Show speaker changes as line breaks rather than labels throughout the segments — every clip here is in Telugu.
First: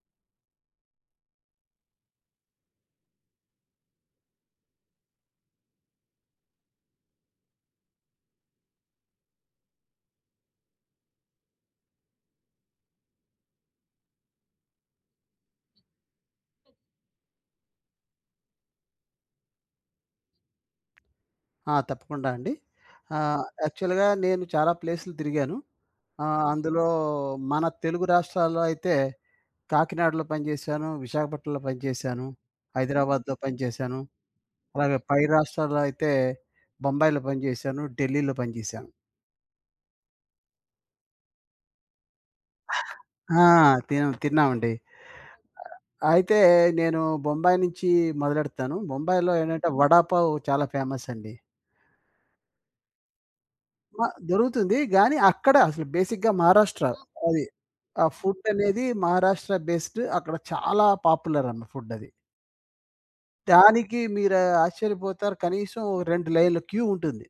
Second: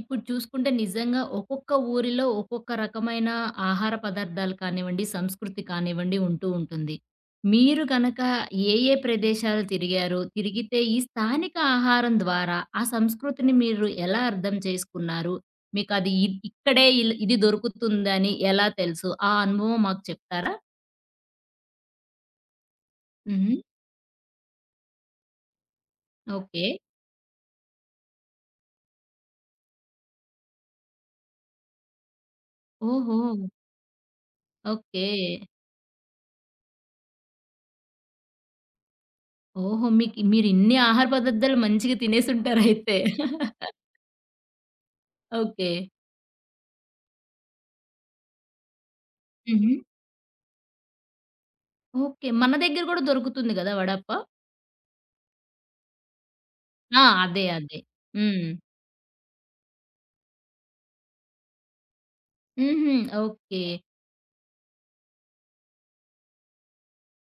ఇప్పుడు చూసుకుంటే నిజంగా ఒక్కొక్క ఊరిలో ఒక్కొక్క రకమైన ఆహార పదార్థాలు కానివ్వండి, సంస్కృతి కానివ్వండి ఉంటూ ఉంటుంది. మీరు గనక ఏ ఏ ప్రదేశాలు తిరిగారు? తిరిగితే ఈ స్థానిక ఆహారం ద్వారా ఆ సంస్కృతిని మీరు ఎలా అర్థం చేసుకున్నారు? మీకది ఇ ఇక్కడే ఇల్ ఇది దొరుకుతుందని ఎలా తెలుసు? ఆ అనుభవం మాకు చెప్తారా?
ఆ! తప్పకుండా అండి.
హుహు.
యాక్చువల్‌గా నేను చాలా ప్లేసులు తిరిగాను. ఓకే.
ఓకే.
అందులో మన తెలుగు రాష్ట్రాల్లో అయితే కాకినాడలో పనిచేశాను, విశాఖపట్నంలో పనిచేశాను, హుహు.
ఓహో!
హైదరాబాద్‌లో పనిచేశాను. అలాగే
ఓకే.
పై రాష్ట్రాల్లో అయితే బొంబాయిలో పనిచేశాను, ఢిల్లీలో పనిచేశాను.
ఓహో! మీకు మీరు ఇన్ని ఆహార పదార్థాలు మంచిగా తినేసుంటారయితే.
ఆ! తిన్నామండి.
ఓకే.
అయితే నేను బొంబాయి నుంచి మొదలెడతాను. బొంబాయిలో ఏంటంటే
హుహు.
వడా పావ్ చాలా ఫేమస్ అండి.
ఓకే. మన దగ్గర గూడా దొరుకుతుంది గదా!
ఆ!
వడపావ్?
దొరుకుతుంది. గానీ అక్కడ అసలు బేసిక్‌గా మహారాష్ట్ర ఆ!
ఆ!
అది.
అదే. అదే.
ఆ ఫుడ్
హ్మ్.
అనేది మహారాష్ట్ర బేస్డ్ అక్కడ చాలా పాపులర్ అన్న ఫుడ్ అది.
హుహు. ఓకే.
దానికి మీరు ఆశ్చర్యపోతారు. కనీసం 2 లైన్‌ల క్యూ ఉంటుంది.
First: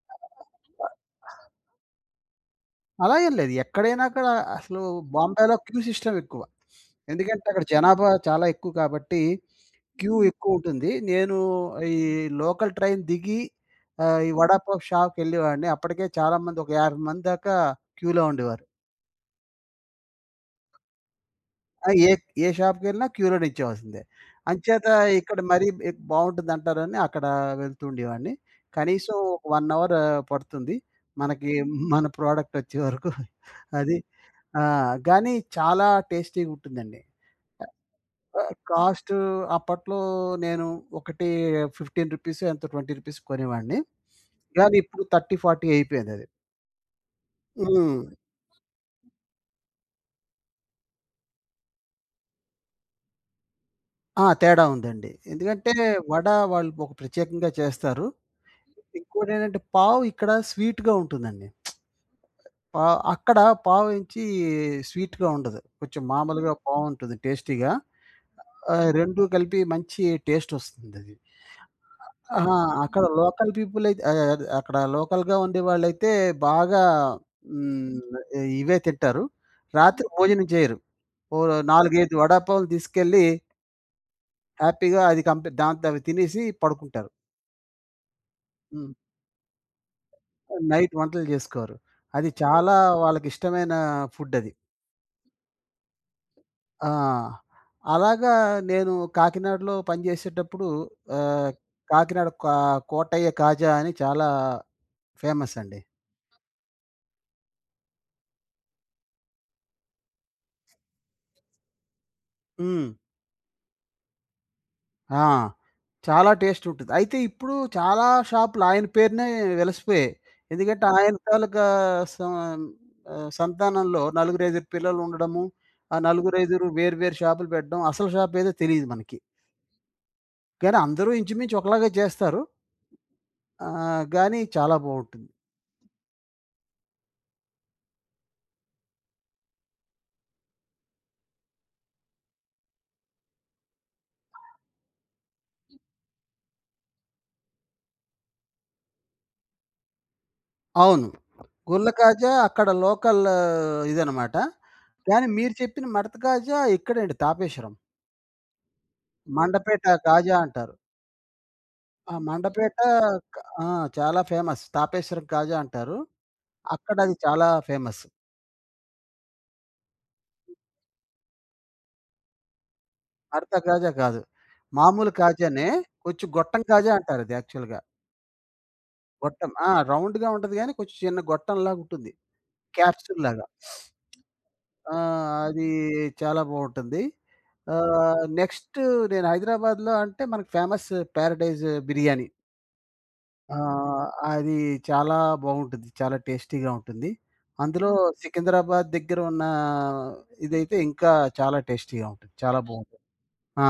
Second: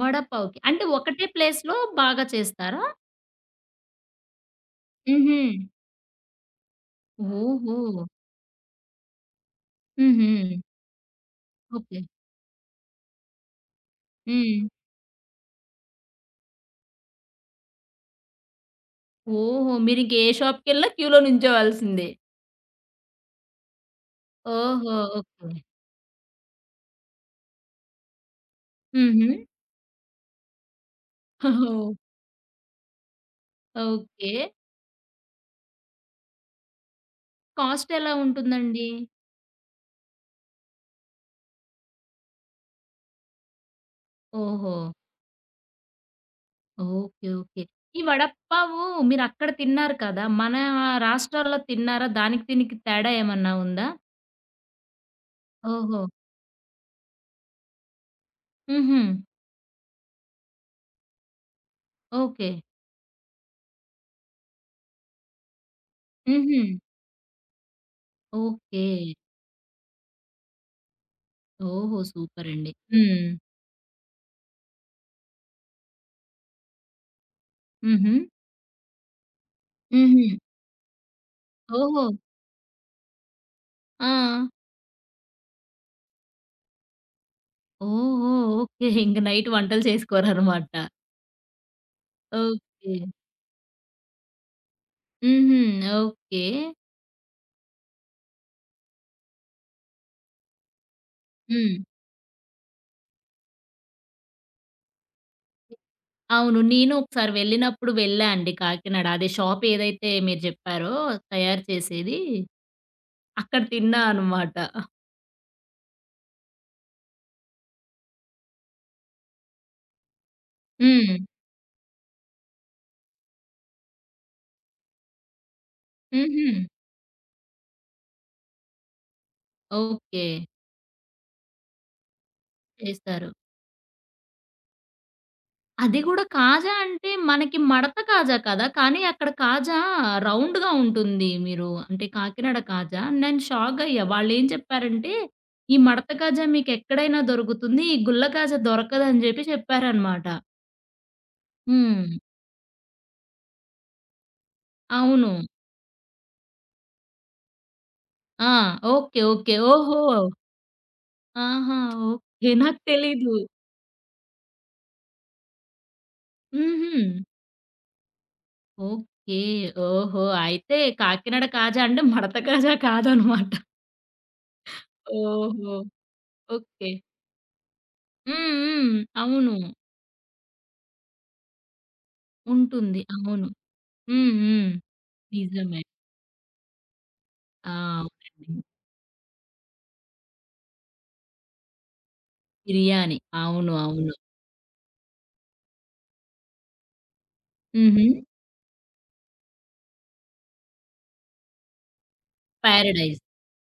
వడపావ్‌కి. అంటే ఒకటే ప్లేస్‌లో బాగా చేస్తారా?
అలా ఏం లేదు. ఎక్కడైనా కూడా అసలు
హుహు.
బాంబేలో క్యూ సిస్టమ్ ఎక్కువ. ఎందుకంటే అక్కడ
ఓహో!
జనాభా చాలా ఎక్కువ కాబట్టి క్యూ
హుహు.
ఎక్కువుంటుంది. నేను ఈ
ఓకే.
లోకల్ ట్రైన్ దిగి ఈ
హ్మ్.
వడాపావ్ షాప్‌కెళ్ళేవాడిని. అప్పటికే చాలామంది ఒక 50 మంది దాకా క్యూలో ఉండేవారు.
ఓహో! మీరింక ఏ షాప్‌కెళ్ళినా క్యూలో
ఆ!
నించోవాల్సిందే.
ఏ ఏ షాప్‌కెళ్ళినా క్యూలో నిల్చోవాల్సిందే. అంచేత
ఓహో!
ఇక్కడ
ఓకే.
మరీ బావుంటుందంటారని అక్కడ వెళ్తూ ఉండేవాడిని. కనీసం
హుహు.
ఒక 1 అవర్ పడుతుంది. మనకి
ఓహ్!
మన ప్రోడక్ట్ వచ్చే వరకు. అది.
ఓకే.
ఆ! గానీ చాలా టేస్టీగుంటుందండి.
కాస్ట్ ఎలా ఉంటుందండి?
కాస్ట్ అప్పట్లో నేను ఒకటి రూ. 15 ఎంతో రూ. 20 కొనేవాడిని. గానీ
ఓహో!
ఇప్పుడు 30, 40 అయిపోయిందది.
ఓకే. ఓకే.
హ్మ్.
ఈ వడపావు మీరక్కడ తిన్నారు కదా! మన రాష్ట్రాల్లో తిన్నారా? దానికి దీనికి తేడా ఏమన్నా ఉందా?
ఆ! తేడా ఉందండి. ఎందుకంటే
ఓహో!
వడ వాళ్ళు ఒక ప్రత్యేకంగా చేస్తారు.
హుహు.
ఇంకోటేంటంటే పావు ఇక్కడ స్వీట్‌గా ఉంటుందండి.
ఓకే.
పా అక్కడ పావుంచి స్వీట్‌గా ఉండదు. కొంచెం మామూలుగా
హుహు.
పావుంటుంది టేస్టీగా.
ఓకే.
2 కలిపి మంచి టేస్టొస్తుందది.
ఓహో!
ఆ!
సూపరండి.
అక్కడ
హ్మ్.
లోకల్ పీపుల్ అయితే అది అక్కడ లోకల్‌గా ఉండేవాళ్ళైతే బాగా
హుహు.
హ్మ్. ఇవే తింటారు. రాత్రి
హుహు.
భోజనం చేయరు. ఓ 4,
ఓహో!
5 వడాపావులు తీసుకెళ్ళి
ఆ!
హ్యాపీగా అది దాంతో అవి తినేసి పడుకుంటారు.
ఓహో! ఓకే.
హ్మ్.
ఇంక నైట్ వంటలు చేసుకోరనమాట.
నైట్ వంటలు జేసుకోరు. అది హ్మ్. చాలా
ఓకే.
వాళ్ళకిష్టమైన ఫుడ్డది.
హుహు. ఓకే.
ఆ! అలాగా నేను కాకినాడలో పనిజేసేటప్పుడు ఆహ్,
హ్మ్.
కాకినాడ కోటయ్య కాజా అని చాలా ఫేమసండి.
అవును. నేను ఒకసారి వెళ్ళినప్పుడు వెళ్ళా అండి కాకినాడ. అదే షాప్ ఏదైతే మీరు జెప్పారో తయారు చేసేది
హ్మ్.
అక్కడ తిన్నా అనమాట.
ఆ! చాలా టేస్టుంటది. అయితే ఇప్పుడు చాలా షాపులు ఆయన పేరునే వెలిసిపోయాయి. ఎందుకంటే ఆయన
హ్మ్.
తాలూకా సం సంతానంలో నలుగురైదుగురు పిల్లలుండడము, ఆ
హుహు.
నలుగురైదుగురు వేరు వేరు షాపులు పెట్టడం, అసలు షాపేదో తెలీదు మనకి.
ఓకే.
కానీ అందరూ ఇంచుమించు ఒకలాగే చేస్తారు.
చేశారు.
ఆ! గానీ చాలా బావుంటుంది.
అది గూడా కాజా అంటే మనకి మడత కాజా కదా! కానీ అక్కడ కాజా రౌండ్‌గా ఉంటుంది. మీరు అంటే కాకినాడ కాజా. నేను షాక్ అయ్యా. వాళ్ళేం చెప్పారంటే, "ఈ మడత కాజా మీకెక్కడైనా దొరుకుతుంది. ఈ గుల్ల కాజా దొరకదని" జెప్పి చెప్పారనమాట.
అవును. గుల్ల హ్మ్.
హ్మ్.
కాజా అక్కడ లోకల్ ఇదనమాట. కానీ
అవును.
మీరు చెప్పిన మడత కాజా ఇక్కడండి తాపేశ్వరం.
ఆ! ఓకే. ఓకే.
మండపేట
ఓహో!
కాజా అంటారు.
ఆహా!
ఆ!
ఓకే.
మండపేట
నాకు తెలీదు.
క ఆ! చాలా ఫేమస్. తాపేశ్వరం కాజా అంటారు.
హుహు.
అక్కడది చాలా ఫేమస్.
ఓకే. ఓహో! అయితే కాకినాడ కాజా అంటే మడత కాజా కాదనమాట.
మడత కాజా కాదు. మామూలు కాజానే.
ఓహో!
కొంచెం గొట్టం కాజా
ఓకే.
అంటారది యాక్చువల్‌గా.
హ్మ్. హ్మ్.
గొట్టం.
అవును.
ఆ! రౌండ్‌గా ఉంటది గానీ కొంచెం చిన్న గొట్టంలాగుంటుంది.
ఉంటుంది.
క్యాప్సూల్‌లాగా.
అవును. హ్మ్. హ్మ్.
ఆ! అది
నిజమే.
చాలా బావుంటుంది.
ఆ!
హ్మ్.
అవునండి.
నెక్స్ట్ నేను హైదరాబాద్‌లో అంటే మనకు ఫేమస్ పారడైజ్ బిర్యానీ.
బిర్యానీ. అవును.
ఆహ్,
అవును.
అది చాలా బావుంటుంది. చాలా టేస్టీగా ఉంటుంది. అందులో
హుహు.
హ్మ్. సికింద్రాబాద్ దగ్గర ఉన్న ఇదైతే ఇంకా చాలా టేస్టీగా ఉంటుంది. చాలా అవును. బావుంటుంది.
పారడైజ్.
ఆ!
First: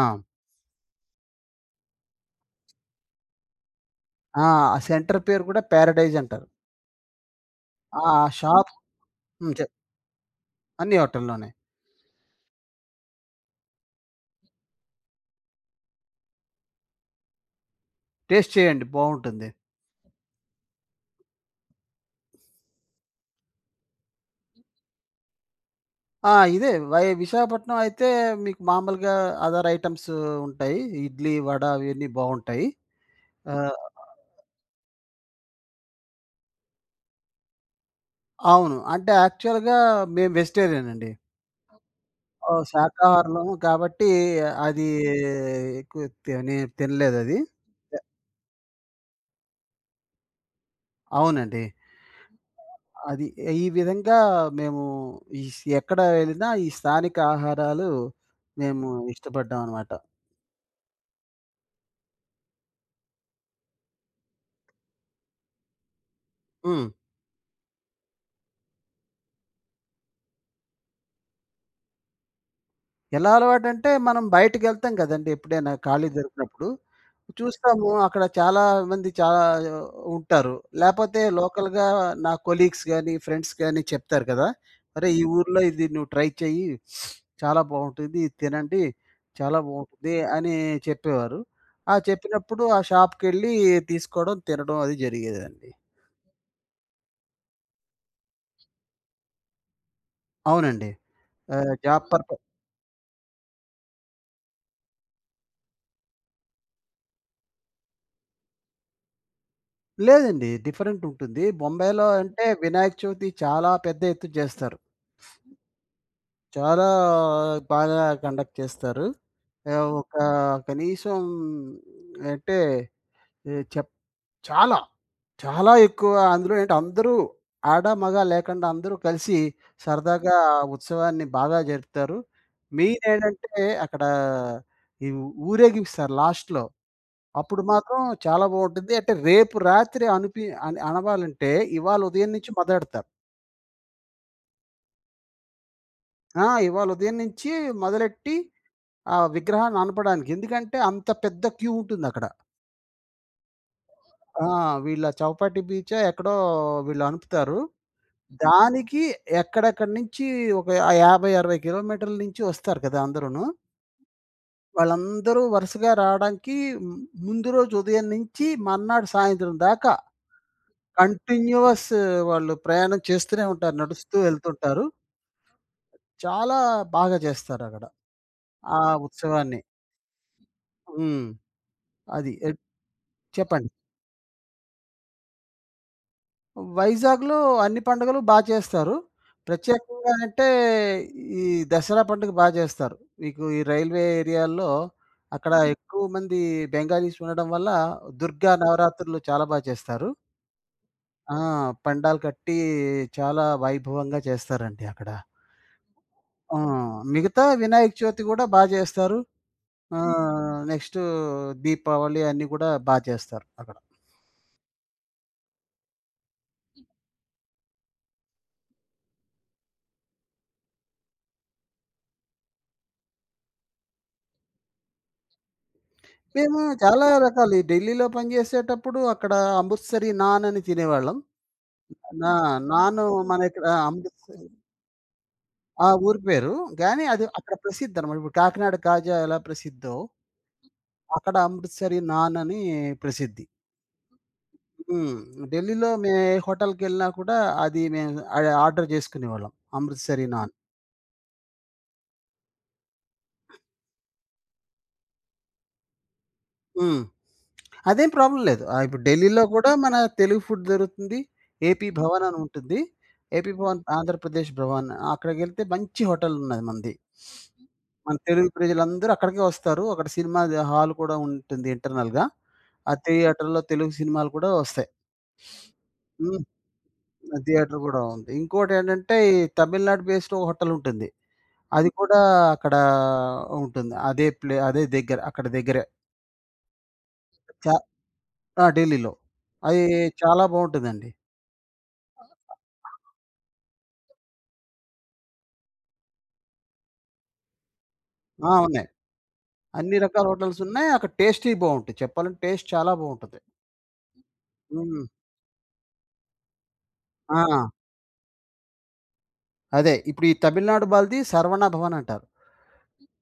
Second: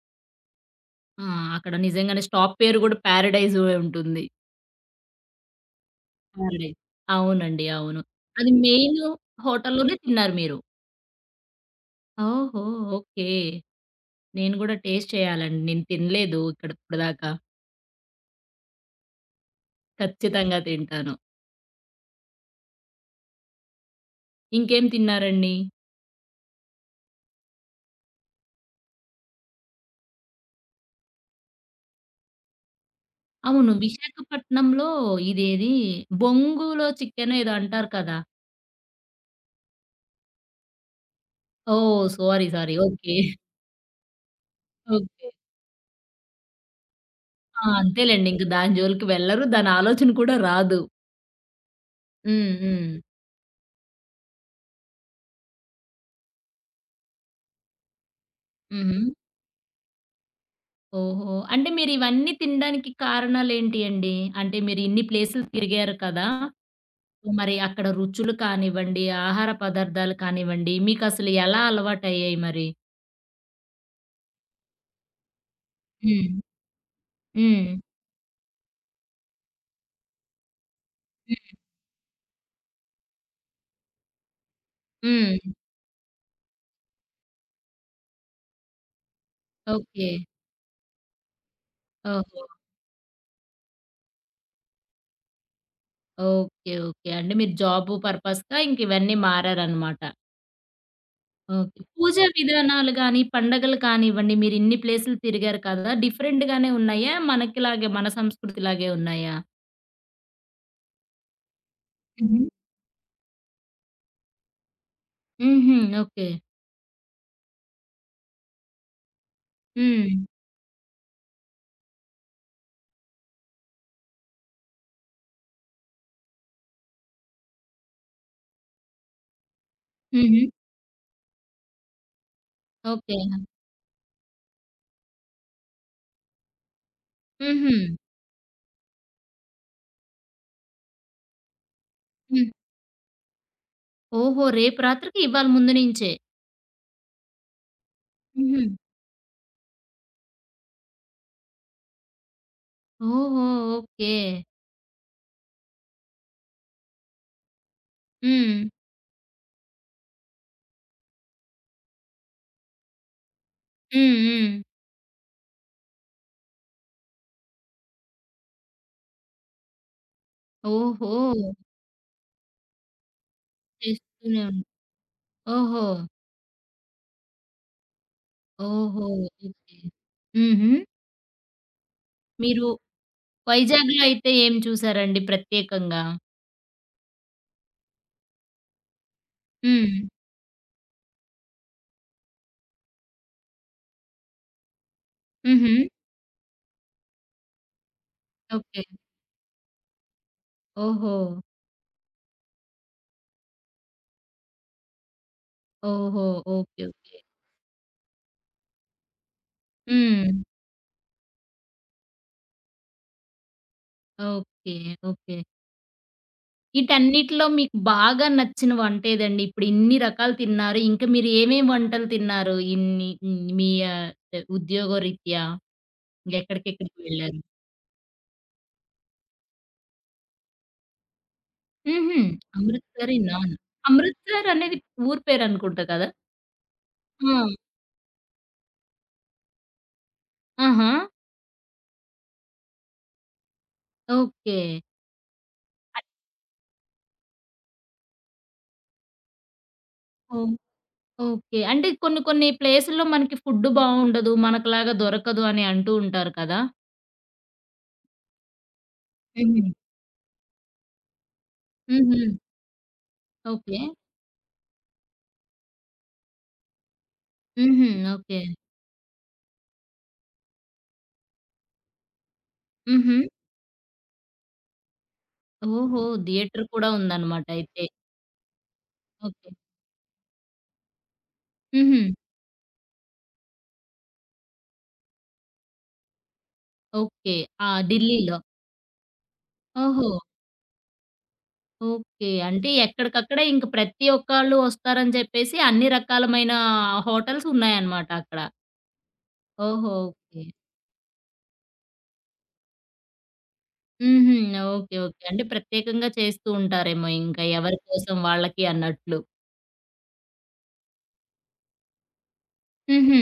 ఆ! అక్కడ నిజంగానే స్టాప్ పేరు గూడా పారడైజే ఉంటుంది.
ఆ! ఆ సెంటర్ పేరు కూడా పారడైజ్ అంటారు.
పారడైజ్. అవునండి. అవును.
ఆ హ్మ్.
అది
షాప్
మెయిన్
హ్మ్.
హోటల్‌లోనే తిన్నారు మీరు.
అన్ని హోటల్‌లోనే.
ఓహో! ఓకే. నేను గూడా టేస్ట్ చేయాలండి. నేను తినలేదు ఇక్కడ ఇప్పటిదాకా.
టేస్ట్ చేయండి బావుంటుంది.
ఖచ్చితంగా తింటాను. ఇంకేం తిన్నారండి?
ఆ! ఇదే విశాఖపట్నం అయితే మీకు మామూలుగా అదర్ ఐటెమ్స్ ఉంటాయి. ఇడ్లీ, వడ అవన్నీ బావుంటాయి.
అవును.
ఆహ్,
విశాఖపట్నంలో ఇదేది బొంగులో చికెనో ఏదో అంటారు కదా!
అవును. అంటే యాక్చువల్‌గా మేము వెజిటేరియన్ అండి.
ఓహ్! సారీ.
ఓహ్!
సారీ. ఓకే.
శాకాహారులం కాబట్టి అది
ఓకే.
ఎక్కువ నేను తినలేదది.
ఆ!
య
అంతేలెండి. ఇంక దాని జోలికి వెళ్లరు. దాని ఆలోచన కూడా రాదు.
అవునండి.
హ్మ్. హ్మ్.
అది ఈ విధంగా మేము ఎక్కడ వెళ్ళినా ఈ స్థానిక ఆహారాలు మేము
హుహు.
ఇష్టపడ్డామనమాట.
ఓహో! అంటే మీరివన్నీ తినడానికి కారణాలేంటి అండి? అంటే మీరిన్ని ప్లేసులు తిరిగారు కదా!
హ్మ్.
మరి అక్కడ రుచులు కానివ్వండి, ఆహార పదార్థాలు కానివ్వండి, మీకసలు ఎలా అలవాటయ్యాయి మరి?
ఎలా అలవాటంటే, మనం బయటికెళ్తాం గదండీ! ఎప్పుడైనా ఖాళీ
హ్మ్.
దొరికినప్పుడు.
హ్మ్.
చూస్తాము అక్కడ చాలా మంది ఉంటారు. లేపోతే లోకల్‌గా నా కొలీగ్స్ గాని, ఫ్రెండ్స్ గాని చెప్తారు కదా! "అరే! ఈ
హ్మ్.
ఊర్లో ఇది నువ్వు ట్రై చెయ్యి. చాలా బావుంటుంది. ఇది తినండి. చాలా
ఓకే.
బావుంటుంది" అని చెప్పేవారు. ఆ
ఓహో!
చెప్పినప్పుడు ఆ షాప్‌కెళ్ళి తీసుకోవడం, తినడం అది జరిగేదండి.
ఓకే. ఓకే. అంటే మీరు జాబు పర్పస్‌గా ఇంక ఇవన్నీ మారారనమాట.
అవునండి.
ఓకే.
జాబ్
పూజా
పర్ప
విధానాలు గాని, పండగలు కానివ్వండి, మీరు ఇన్ని ప్లేసులు తిరిగారు కదా! డిఫరెంట్‌గానే ఉన్నాయా? మనకిలాగే మన సంస్కృతిలాగే ఉన్నాయా?
లేదండి. డిఫరెంట్ ఉంటుంది. బొంబాయిలో
హుహు.
అంటే వినాయక చవితి చాలా పెద్ద ఎత్తున చేస్తారు.
హుహు. ఓకే.
చాలా బాగా కండక్ట్ చేస్తారు. ఒక
హ్మ్.
కనీసం అంటే ఆహ్, చెప్ చాలా, చాలా ఎక్కువ అందులో ఏంటి అందరూ ఆడ, మగ లేకుండా అందరూ కలిసి సరదాగా
హుహు.
ఆ ఉత్సవాన్ని బాగా జరుపుతారు. Main
okay.
ఏంటంటే అక్కడ ఈ ఊరేగిస్తారు లాస్ట్‌లో. అప్పుడు
హుహు.
మాత్రం చాలా బావుంటుంది. అంటే రేపు రాత్రి అని అనవాలంటే ఇవాళ ఉదయం
హ్మ్.
నుంచి మొదలెడతారు.
ఓహో! రేపు రాత్రికి ఇవాళ ముందు నుంచే.
ఆ! ఇవాళ ఉదయం నుంచి మొదలెట్టి
హుహు.
ఆ విగ్రహాన్ని అనపడానికి. ఎందుకంటే అంత పెద్ద క్యూ ఉంటుందక్కడ.
ఓహో! ఓకే.
ఆ! వీళ్ళ చౌపాటి బీచో ఎక్కడో వీళ్ళు అనుపుతారు.
హ్మ్.
దానికి ఎక్కడెక్కడి నుంచి ఒక 50, 60 కిలోమీటర్ల నుంచి వస్తారు కదా! అందరూను.
హ్మ్. హ్మ్.
వాళ్ళందరూ వరుసగా రావడానికి హ్మ్, ముందు రోజు ఉదయం నుంచి మర్నాడు సాయంత్రం దాకా
ఓహో!
కంటిన్యూయస్ వాళ్ళు ప్రయాణం చేస్తూనే ఉంటారు. నడుస్తూ
చేస్తూనే ఉం
వెళ్తుంటారు.
ఓహో!
చాలా బాగా చేస్తారక్కడ. ఆ
ఓహో!
ఉత్సవాన్ని.
ఓకే. హుహు.
హ్మ్. అది.
మీరు
చెప్పండి.
వైజాగ్‌లో అయితే ఏం చూసారండి ప్రత్యేకంగా?
వైజాగ్‌లో అన్ని పండుగలు బా చేస్తారు.
హ్మ్.
ప్రత్యేకంగా అంటే ఈ దసరా పండుగ బా చేస్తారు. మీకు ఈ రైల్వే ఏరియాల్లో అక్కడ
హుహు.
ఎక్కువ మంది బెంగాలీస్ ఉండడం వల్ల దుర్గా
ఓకే.
నవరాత్రులు చాలా బా చేస్తారు.
ఓహో!
ఆ! పండాలు కట్టి చాలా వైభవంగా చేస్తారండి అక్కడ.
ఓహో!
ఆ!
ఓకే. ఓకే.
మిగతా వినాయక చవితి గూడా బా జేస్తారు. హ్మ్.
హ్మ్.
నెక్స్టు దీపావళి అన్నీ గూడా బా చేస్తారు అక్కడ.
ఓకే. ఓకే. ఈటన్నిటిలో మీకు బాగా నచ్చిన వంటేదండి? ఇప్పుడు ఇన్ని రకాలు తిన్నారు. ఇంకా మీరు ఏమేమి వంటలు తిన్నారు? ఇన్ని హ్మ్. మీ ఉద్యోగరీత్యా
మేము
ఎక్కడికెక్కడికి
చాలా
వెళ్లారు?
రకాలు ఈ ఢిల్లీలో పనిజేసేటప్పుడు అక్కడ అమృత్సరీ నాన్ అని తినేవాళ్ళం.
హుహు.
నా నాను
'అమృత్సరి
మన
నాన్.'
ఇక్కడ అమృత్సరీ
'అమృత్సర్' అనేది ఊరు పేరనుకుంటా
ఆ!
కదా!
ఊరి పేరు. గానీ అది అక్కడ
ఆ!
ప్రసిద్ధనమాట. ఇప్పుడు కాకినాడ కాజా ఎలా ప్రసిద్ధో,
ఆహా!
అక్కడ అమృత్సరీ నాన్ అని ప్రసిద్ధి.
ఓకే.
హ్మ్. ఢిల్లీలో ఏ హోటల్‌కెళ్ళినా కూడా అది మేము ఆర్డర్ జేసుకునేవాళ్ళం అమృత్సరీ
ఓహ్!
నాన్.
ఓకే. అంటే కొన్ని కొన్ని ప్లేసుల్లో మనకి ఫుడ్ బావుండదు. మనకులాగా దొరకదు అని అంటూ ఉంటారు కదా!
హ్మ్. అదేం ప్రాబ్లమ్ లేదు. ఇప్పుడు ఢిల్లీలో కూడా
హ్మ్.
మన తెలుగు ఫుడ్ దొరుకుతుంది. ఏపీ
హుహు.
భవన్ అని ఉంటుంది. AP Bhavan
okay.
ఆంధ్రప్రదేశ్ భవన్ అక్కడికెళ్తే మంచి హోటల్ ఉన్నది మనది.
హుహు.
మన
ఓకే.
తెలుగు ప్రజలందరూ అక్కడికే వస్తారు. అక్కడ సినిమా హాల్ కూడా ఉంటుంది ఇంటర్నల్‌గా. ఆ
హుహు.
థియేటర్‌లో తెలుగు సినిమాలు కూడా వస్తాయి.
ఓహో!
హ్మ్.
థియేటర్ కూడా ఉందన్నమాట
థియేటర్
అయితే.
కూడా ఉంది. ఇంకోటేంటంటే ఈ
ఓకే.
తమిళనాడు బేస్డ్ ఒక హోటల్ ఉంటుంది. అది
హుహు.
కూడా అక్కడ ఉంటుంది. అదే దగ్గర అక్కడ దగ్గరే.
ఓకే. ఆ! ఢిల్లీలో.
ఆ! ఢిల్లీలో. అయి
ఓహో!
చాలా బావుంటదండి.
ఓకే. అంటే ఎక్కడికక్కడే ఇంక ప్రతి ఒక్కళ్ళు వస్తారని చెప్పేసి అన్ని రకాలమైన హోటల్స్ ఉన్నాయన్నమాట అక్కడ.
ఆ! ఉన్నాయి.
ఓహో!
అన్ని రకాల
ఓకే.
హోటల్స్ ఉన్నాయి. అక్కడ టేస్టీ బావుంటాయి. చెప్పాలంటే టేస్ట్ చాలా బావుంటది.
హుహు. ఓకే.
హ్మ్.
ఓకే. అంటే ప్రత్యేకంగా చేస్తూ ఉంటారేమో
ఆ!
ఇంకా ఎవరి కోసం వాళ్ళకి అన్నట్లు.
అదే. ఇప్పుడు ఈ తమిళనాడు వాళ్ళది శరవణ భవన్ అంటారు.
హుహు.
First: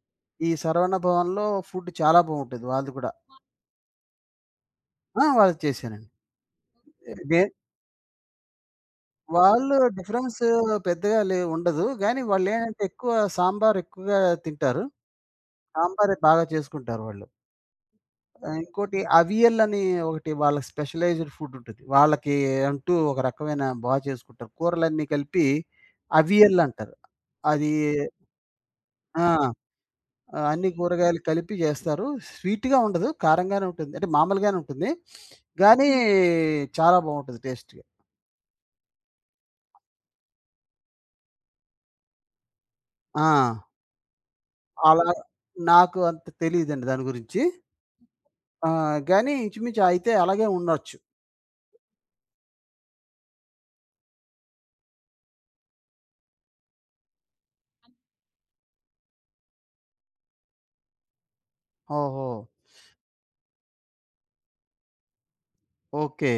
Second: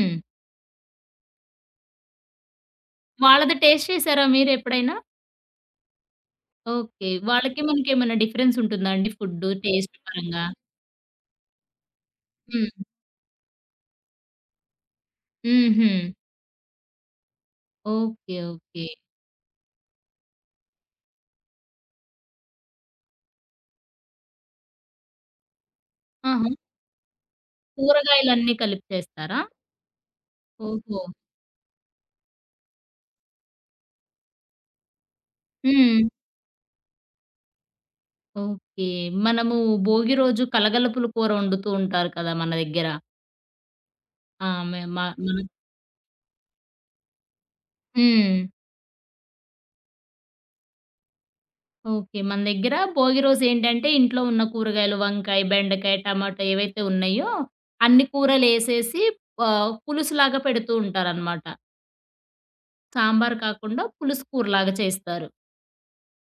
ఈ శరవణ భవన్‌లో ఫుడ్ చాలా బావుంటది వాళ్ళది కూడా.
వాళ్ళది టేస్ట్ చేసారా మీరెప్పుడైనా?
ఆ! వాళ్ళది చేశానండి.
ఓకే.
దే
వాళ్ళకి హ్మ్. మనకేమైనా డిఫరెన్స్ ఉంటుందా అండి ఫుడ్డు
వాళ్ళు
టేస్ట్
డిఫరెన్స్
పరంగా?
పెద్దగా ఉండదు. గానీ
హ్మ్.
వాళ్ళేంటంటే ఎక్కువ సాంబార్ ఎక్కువగా తింటారు.
హుహు.
సాంబారే బాగా చేసుకుంటారు వాళ్ళు.
ఓకే.
ఆ!
ఓకే.
ఇంకోటి అవియల్ అని ఒకటి వాళ్ళకి స్పెషలైజ్డ్ ఫుడ్ ఉంటది. వాళ్ళకి అంటూ ఒక రకమైన బా చేసుకుంటారు. కూరలన్నీ కలిపి
ఆహా!
అవియల్ అంటారు. అది
కూరగాయలన్నీ కలిపి
ఆ!
చేస్తారా?
ఆ, అన్ని
ఓహో!
కూరగాయలు కలిపి జేస్తారు. స్వీట్‌గా ఉండదు. కారంగానే ఉంటుంది. అంటే మామూలుగానే ఉంటుంది. గానీ
హ్మ్.
చాలా బావుంటది టేస్ట్‌గా.
ఓకే. మనము భోగి రోజు కలగలుపుల కూర వండుతూ ఉంటారు కదా! మన దగ్గర.
ఆ!
ఆ! మే మ
అలా
మన
నాకు అంత తెలీదండి దాని గురించి.
హ్మ్.
ఆ! గానీ ఇంచుమించు అయితే అలాగే ఉండొచ్చు.
ఓకే. మన దగ్గర భోగి రోజేంటంటే, ఇంట్లో ఉన్న కూరగాయలు వంకాయ, బెండకాయ, టమాటా ఏవైతే ఉన్నాయో, అన్ని కూరలేసేసి పులుసులాగా పెడుతూ ఉంటారనమాట.
ఓహో!
సాంబార్ కాకుండా పులుసు కూరలాగా చేస్తారు.
ఓకే.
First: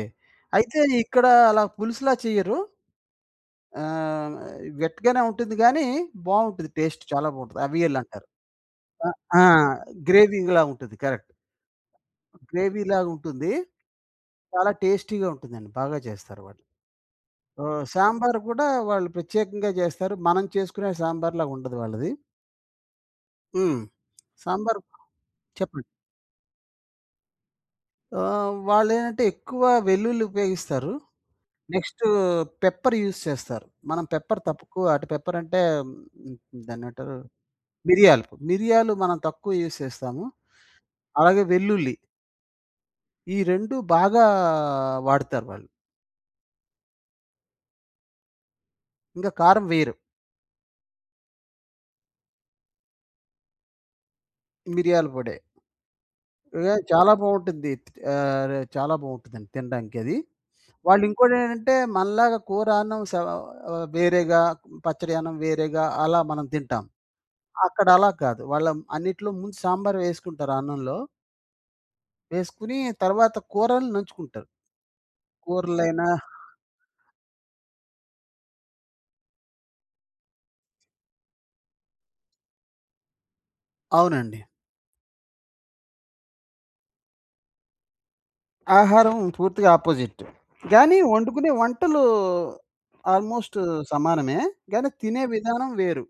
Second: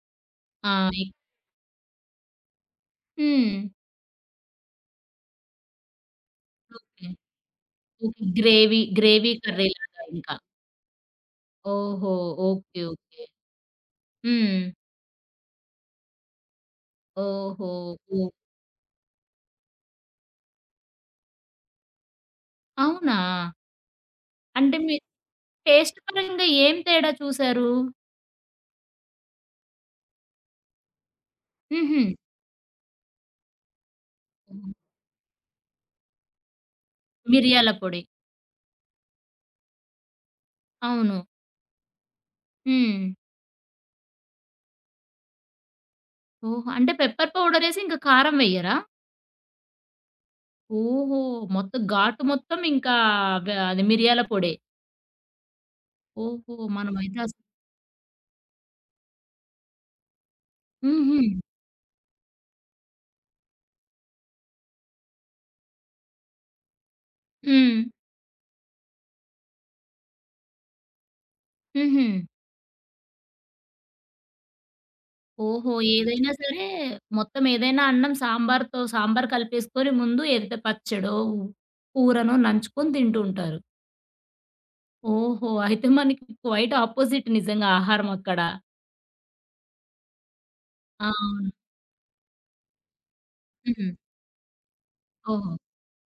అయితే
ఆ! ఇ
ఇక్కడ అలా పులుసులా చెయ్యరు?
హ్మ్.
ఆహ్, గట్టిగానే ఉంటుంది గానీ, బావుంటది టేస్ట్
ఓకే.
చాలా బావుంటది. అవియల్ అంటారు.
గ్రేవీ,
ఆ!
గ్రేవీ
ఆ!
కర్రీలాగా ఇంకా.
గ్రేవీ‌లా ఉంటుంది. కరెక్ట్.
ఓహో! ఓకే.
గ్రేవీలాగా
ఓకే.
ఉంటుంది.
హ్మ్.
చాలా టేస్టీగా ఉంటుందండి. బాగా చేస్తారు వాళ్ళు.
ఓహో! ఓ
సాంబారు కూడా వాళ్ళు ప్రత్యేకంగా చేస్తారు. మనం చేసుకునే సాంబార్‌లాగా ఉండదు వాళ్ళది.
అవునా?
హ్మ్.
అంటే
సాంబారు
మీరు
చెప్పండి.
టేస్ట్ పరంగా ఏం తేడా చూసారు?
వాళ్ళేంటంటే ఎక్కువ వెల్లుల్లి ఉపయోగిస్తారు.
హుహు.
నెక్స్టు పెప్పర్ యూజ్ చేస్తారు. మనం పెప్పర్ తక్కువ అటు పెప్పర్ అంటే హ్మ్, దాన్నేమంటారు?
మిరియాల పొడి.
మిరియాలు. మిరియాలు మనం తక్కువ యూజ్ చేస్తాము.
అవును.
అలాగే వెల్లుల్లి.
హ్మ్.
ఈ 2 బాగా వాడతారు వాళ్ళు.
ఓహో! అంటే పెప్పర్ పౌడరేసి ఇంక కారం వెయ్యరా?
ఇంకా కారం వేయరు.
ఓహో! మొత్తం ఘాటు మొత్తం ఇంకా అది మిరియాల పొడే.
మిరియాల పొడే.
ఓహో!
ఇగ చాలా
మనమైతే
బావుంటుంది. చాలా బావుంటుందండి తినడానికది. వాళ్ళు
హుహు.
ఇంకోటేంటంటే మనలాగా కూర అన్నం వేరేగా, పచ్చడి అన్నం వేరేగా అలా మనం తింటాం.
హ్మ్.
అక్కడ అలా కాదు. వాళ్ళ అన్నిట్లో ముందు సాంబార్ వేసుకుంటారు అన్నంలో.
హుహు.
వేసుకొని తర్వాత కూరలు నంచుకుంటారు.
ఓహో!
కూరలైనా
ఏదైనా సరే మొత్తం ఏదైనా అన్నం సాంబార్‌తో సాంబార్ కలిపేసుకొని ముందు ఏదైతే పచ్చడో, కూరనో నంచుకొని తింటూ ఉంటారు.
అవునండి.
ఓహో! అయితే మనకి క్వైట్ ఆపోజిట్ నిజంగా ఆహారం అక్కడ.
ఆహారం పూర్తిగా అపోజిట్. గానీ
ఆ!
వండుకునే
అవును.
వంటలు ఆల్‌మోస్ట్
హ్మ్.
సమానమే. గానీ తినే
ఓహో!
విధానం వేరు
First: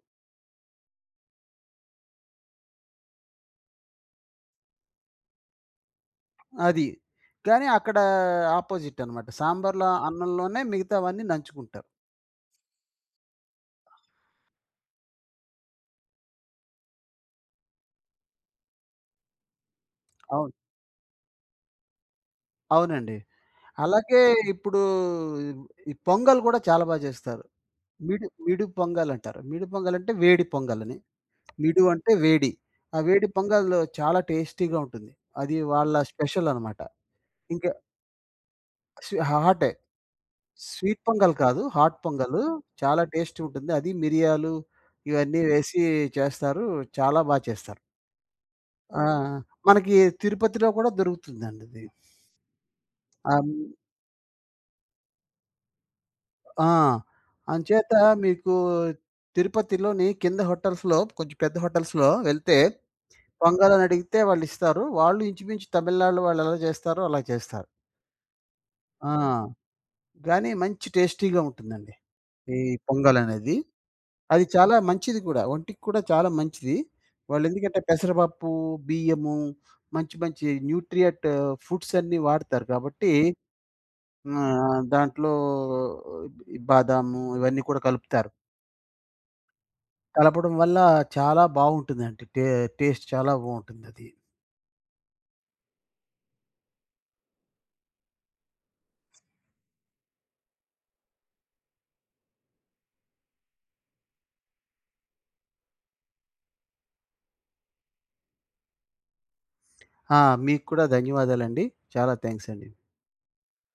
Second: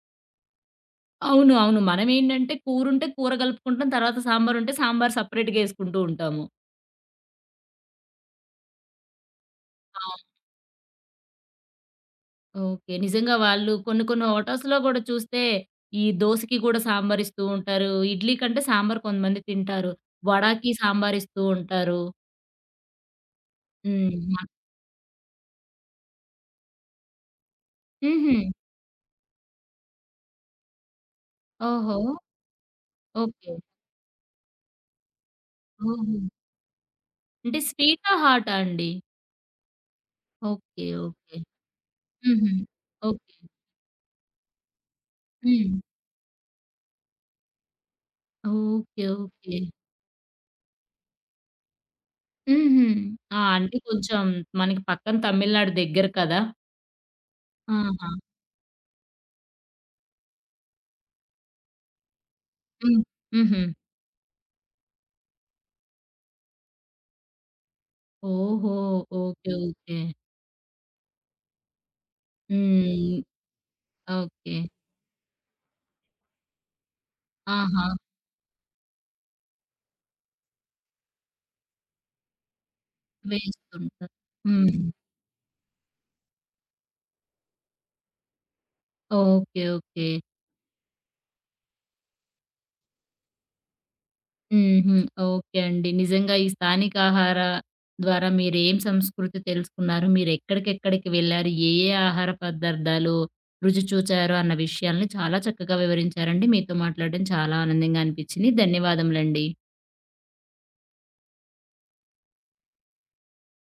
అవును. అవును. మనమేంటంటే కూరుంటే కూర ఉంటే కూర కలుపుకుంటాం. తర్వాత సాంబారుంటే సాంబార్ సెపరేట్‌గా యేసుకుంటూ ఉంటాము.
అది. కానీ అక్కడ అపోజిట్ అనమాట. సాంబార్‌లో
అవును.
అన్నంలోనే మిగతావన్నీ నంచుకుంటారు.
ఓకే. నిజంగా వాళ్ళు కొన్ని కొన్ని హోటల్స్‌లో గూడా చూస్తే ఈ దోసకి గూడా సాంబార్ ఇస్తూ ఉంటారు. ఇడ్లీ కంటే సాంబార్ కొంతమంది తింటారు.
అవును.
వడాకి సాంబార్ ఇస్తూ ఉంటారు.
అవునండి.
హ్మ్.
అలాగే ఇప్పుడు ఈ పొంగల్ గూడా చాలా బా జేస్తారు. మిడు
హుహు.
మిడు పొంగలంటారు. మిడు పొంగలంటే వేడి పొంగలని. మిడు
ఓహో!
అంటే వేడి. ఆ వేడి
ఓకే.
పొంగల్ చాలా టేస్టీగా ఉంటుంది. అది వాళ్ళ
ఓహో!
స్పెషల్ అనమాట.
అంటే
ఇంకా
స్వీటా? హాటా అండి?
హాటే.
ఓకే.
Sweet pongal
okay.
కాదు. హాట్ పొంగలు.
హుహు.
చాలా
ఓకే.
టేస్టీ ఉంటుంది. అది మిరియాలు ఇవన్నీ
హ్మ్.
వేసి చేస్తారు. చాలా బా చేస్తారు. ఆ!
ఓకే. ఓకే.
మనకి తిరుపతిలో కూడా దొరుకుతుందండి ఇది.
హుహు. ఆ!
ఆహ్,
అంటే కొంచెం మనకి పక్కన తమిళనాడు దగ్గర కదా!
ఆ! అంచేత
ఆహా!
మీకు తిరుపతిలోని కింద హోటల్స్‌లో కొంచెం పెద్ద హోటల్స్‌లో వెళ్తే
హ్మ్. హుహు.
పొంగల్ అని అడిగితే వాళ్ళు ఇస్తారు. వాళ్ళు ఇంచుమించు తమిళనాడు వాళ్ళు ఎలా చేస్తారో అలా చేస్తారు.
ఓహో!
ఆ!
ఓకే. ఓకే.
గానీ మంచి టేస్టీగా ఉంటుందండి. ఈ పొంగల్
హ్మ్.
అనేది. అది
ఓకే.
చాలా మంచిది కూడా. ఒంటికి కూడా చాలా మంచిది. వాళ్ళెందుకంటే
ఆహా!
పెసరపప్పు, బియ్యము, మంచి మంచి న్యూట్రియంట్ ఫుడ్స్ అన్నీ వాడతారు కాబట్టి
వేస్తుంటారు. హ్మ్.
దాంట్లో ఈ బాదాము ఇవన్నీ కూడా కలుపుతారు.
ఓకే. ఓకే.
కలపడం వల్ల చాలా బావుంటుందండి. టేస్ట్ చాలా బావుంటుందది.
హుహు. ఓకే అండి. నిజంగా ఈ స్థానిక ఆహార ద్వారా మీరేం సంస్కృతి తెలుసుకున్నారు, మీరెక్కడికెక్కడికి వెళ్లారు, ఏ ఏ ఆహార పదార్థాలు రుచి చూచారు అన్న విషయాల్ని చాలా చక్కగా వివరించారండి. మీతో మాట్లాడడం చాలా ఆనందంగా అనిపించింది. ధన్యవాదములండి.
ఆ! మీకు కూడా ధన్యవాదాలండి. చాలా థాంక్స్ అండి.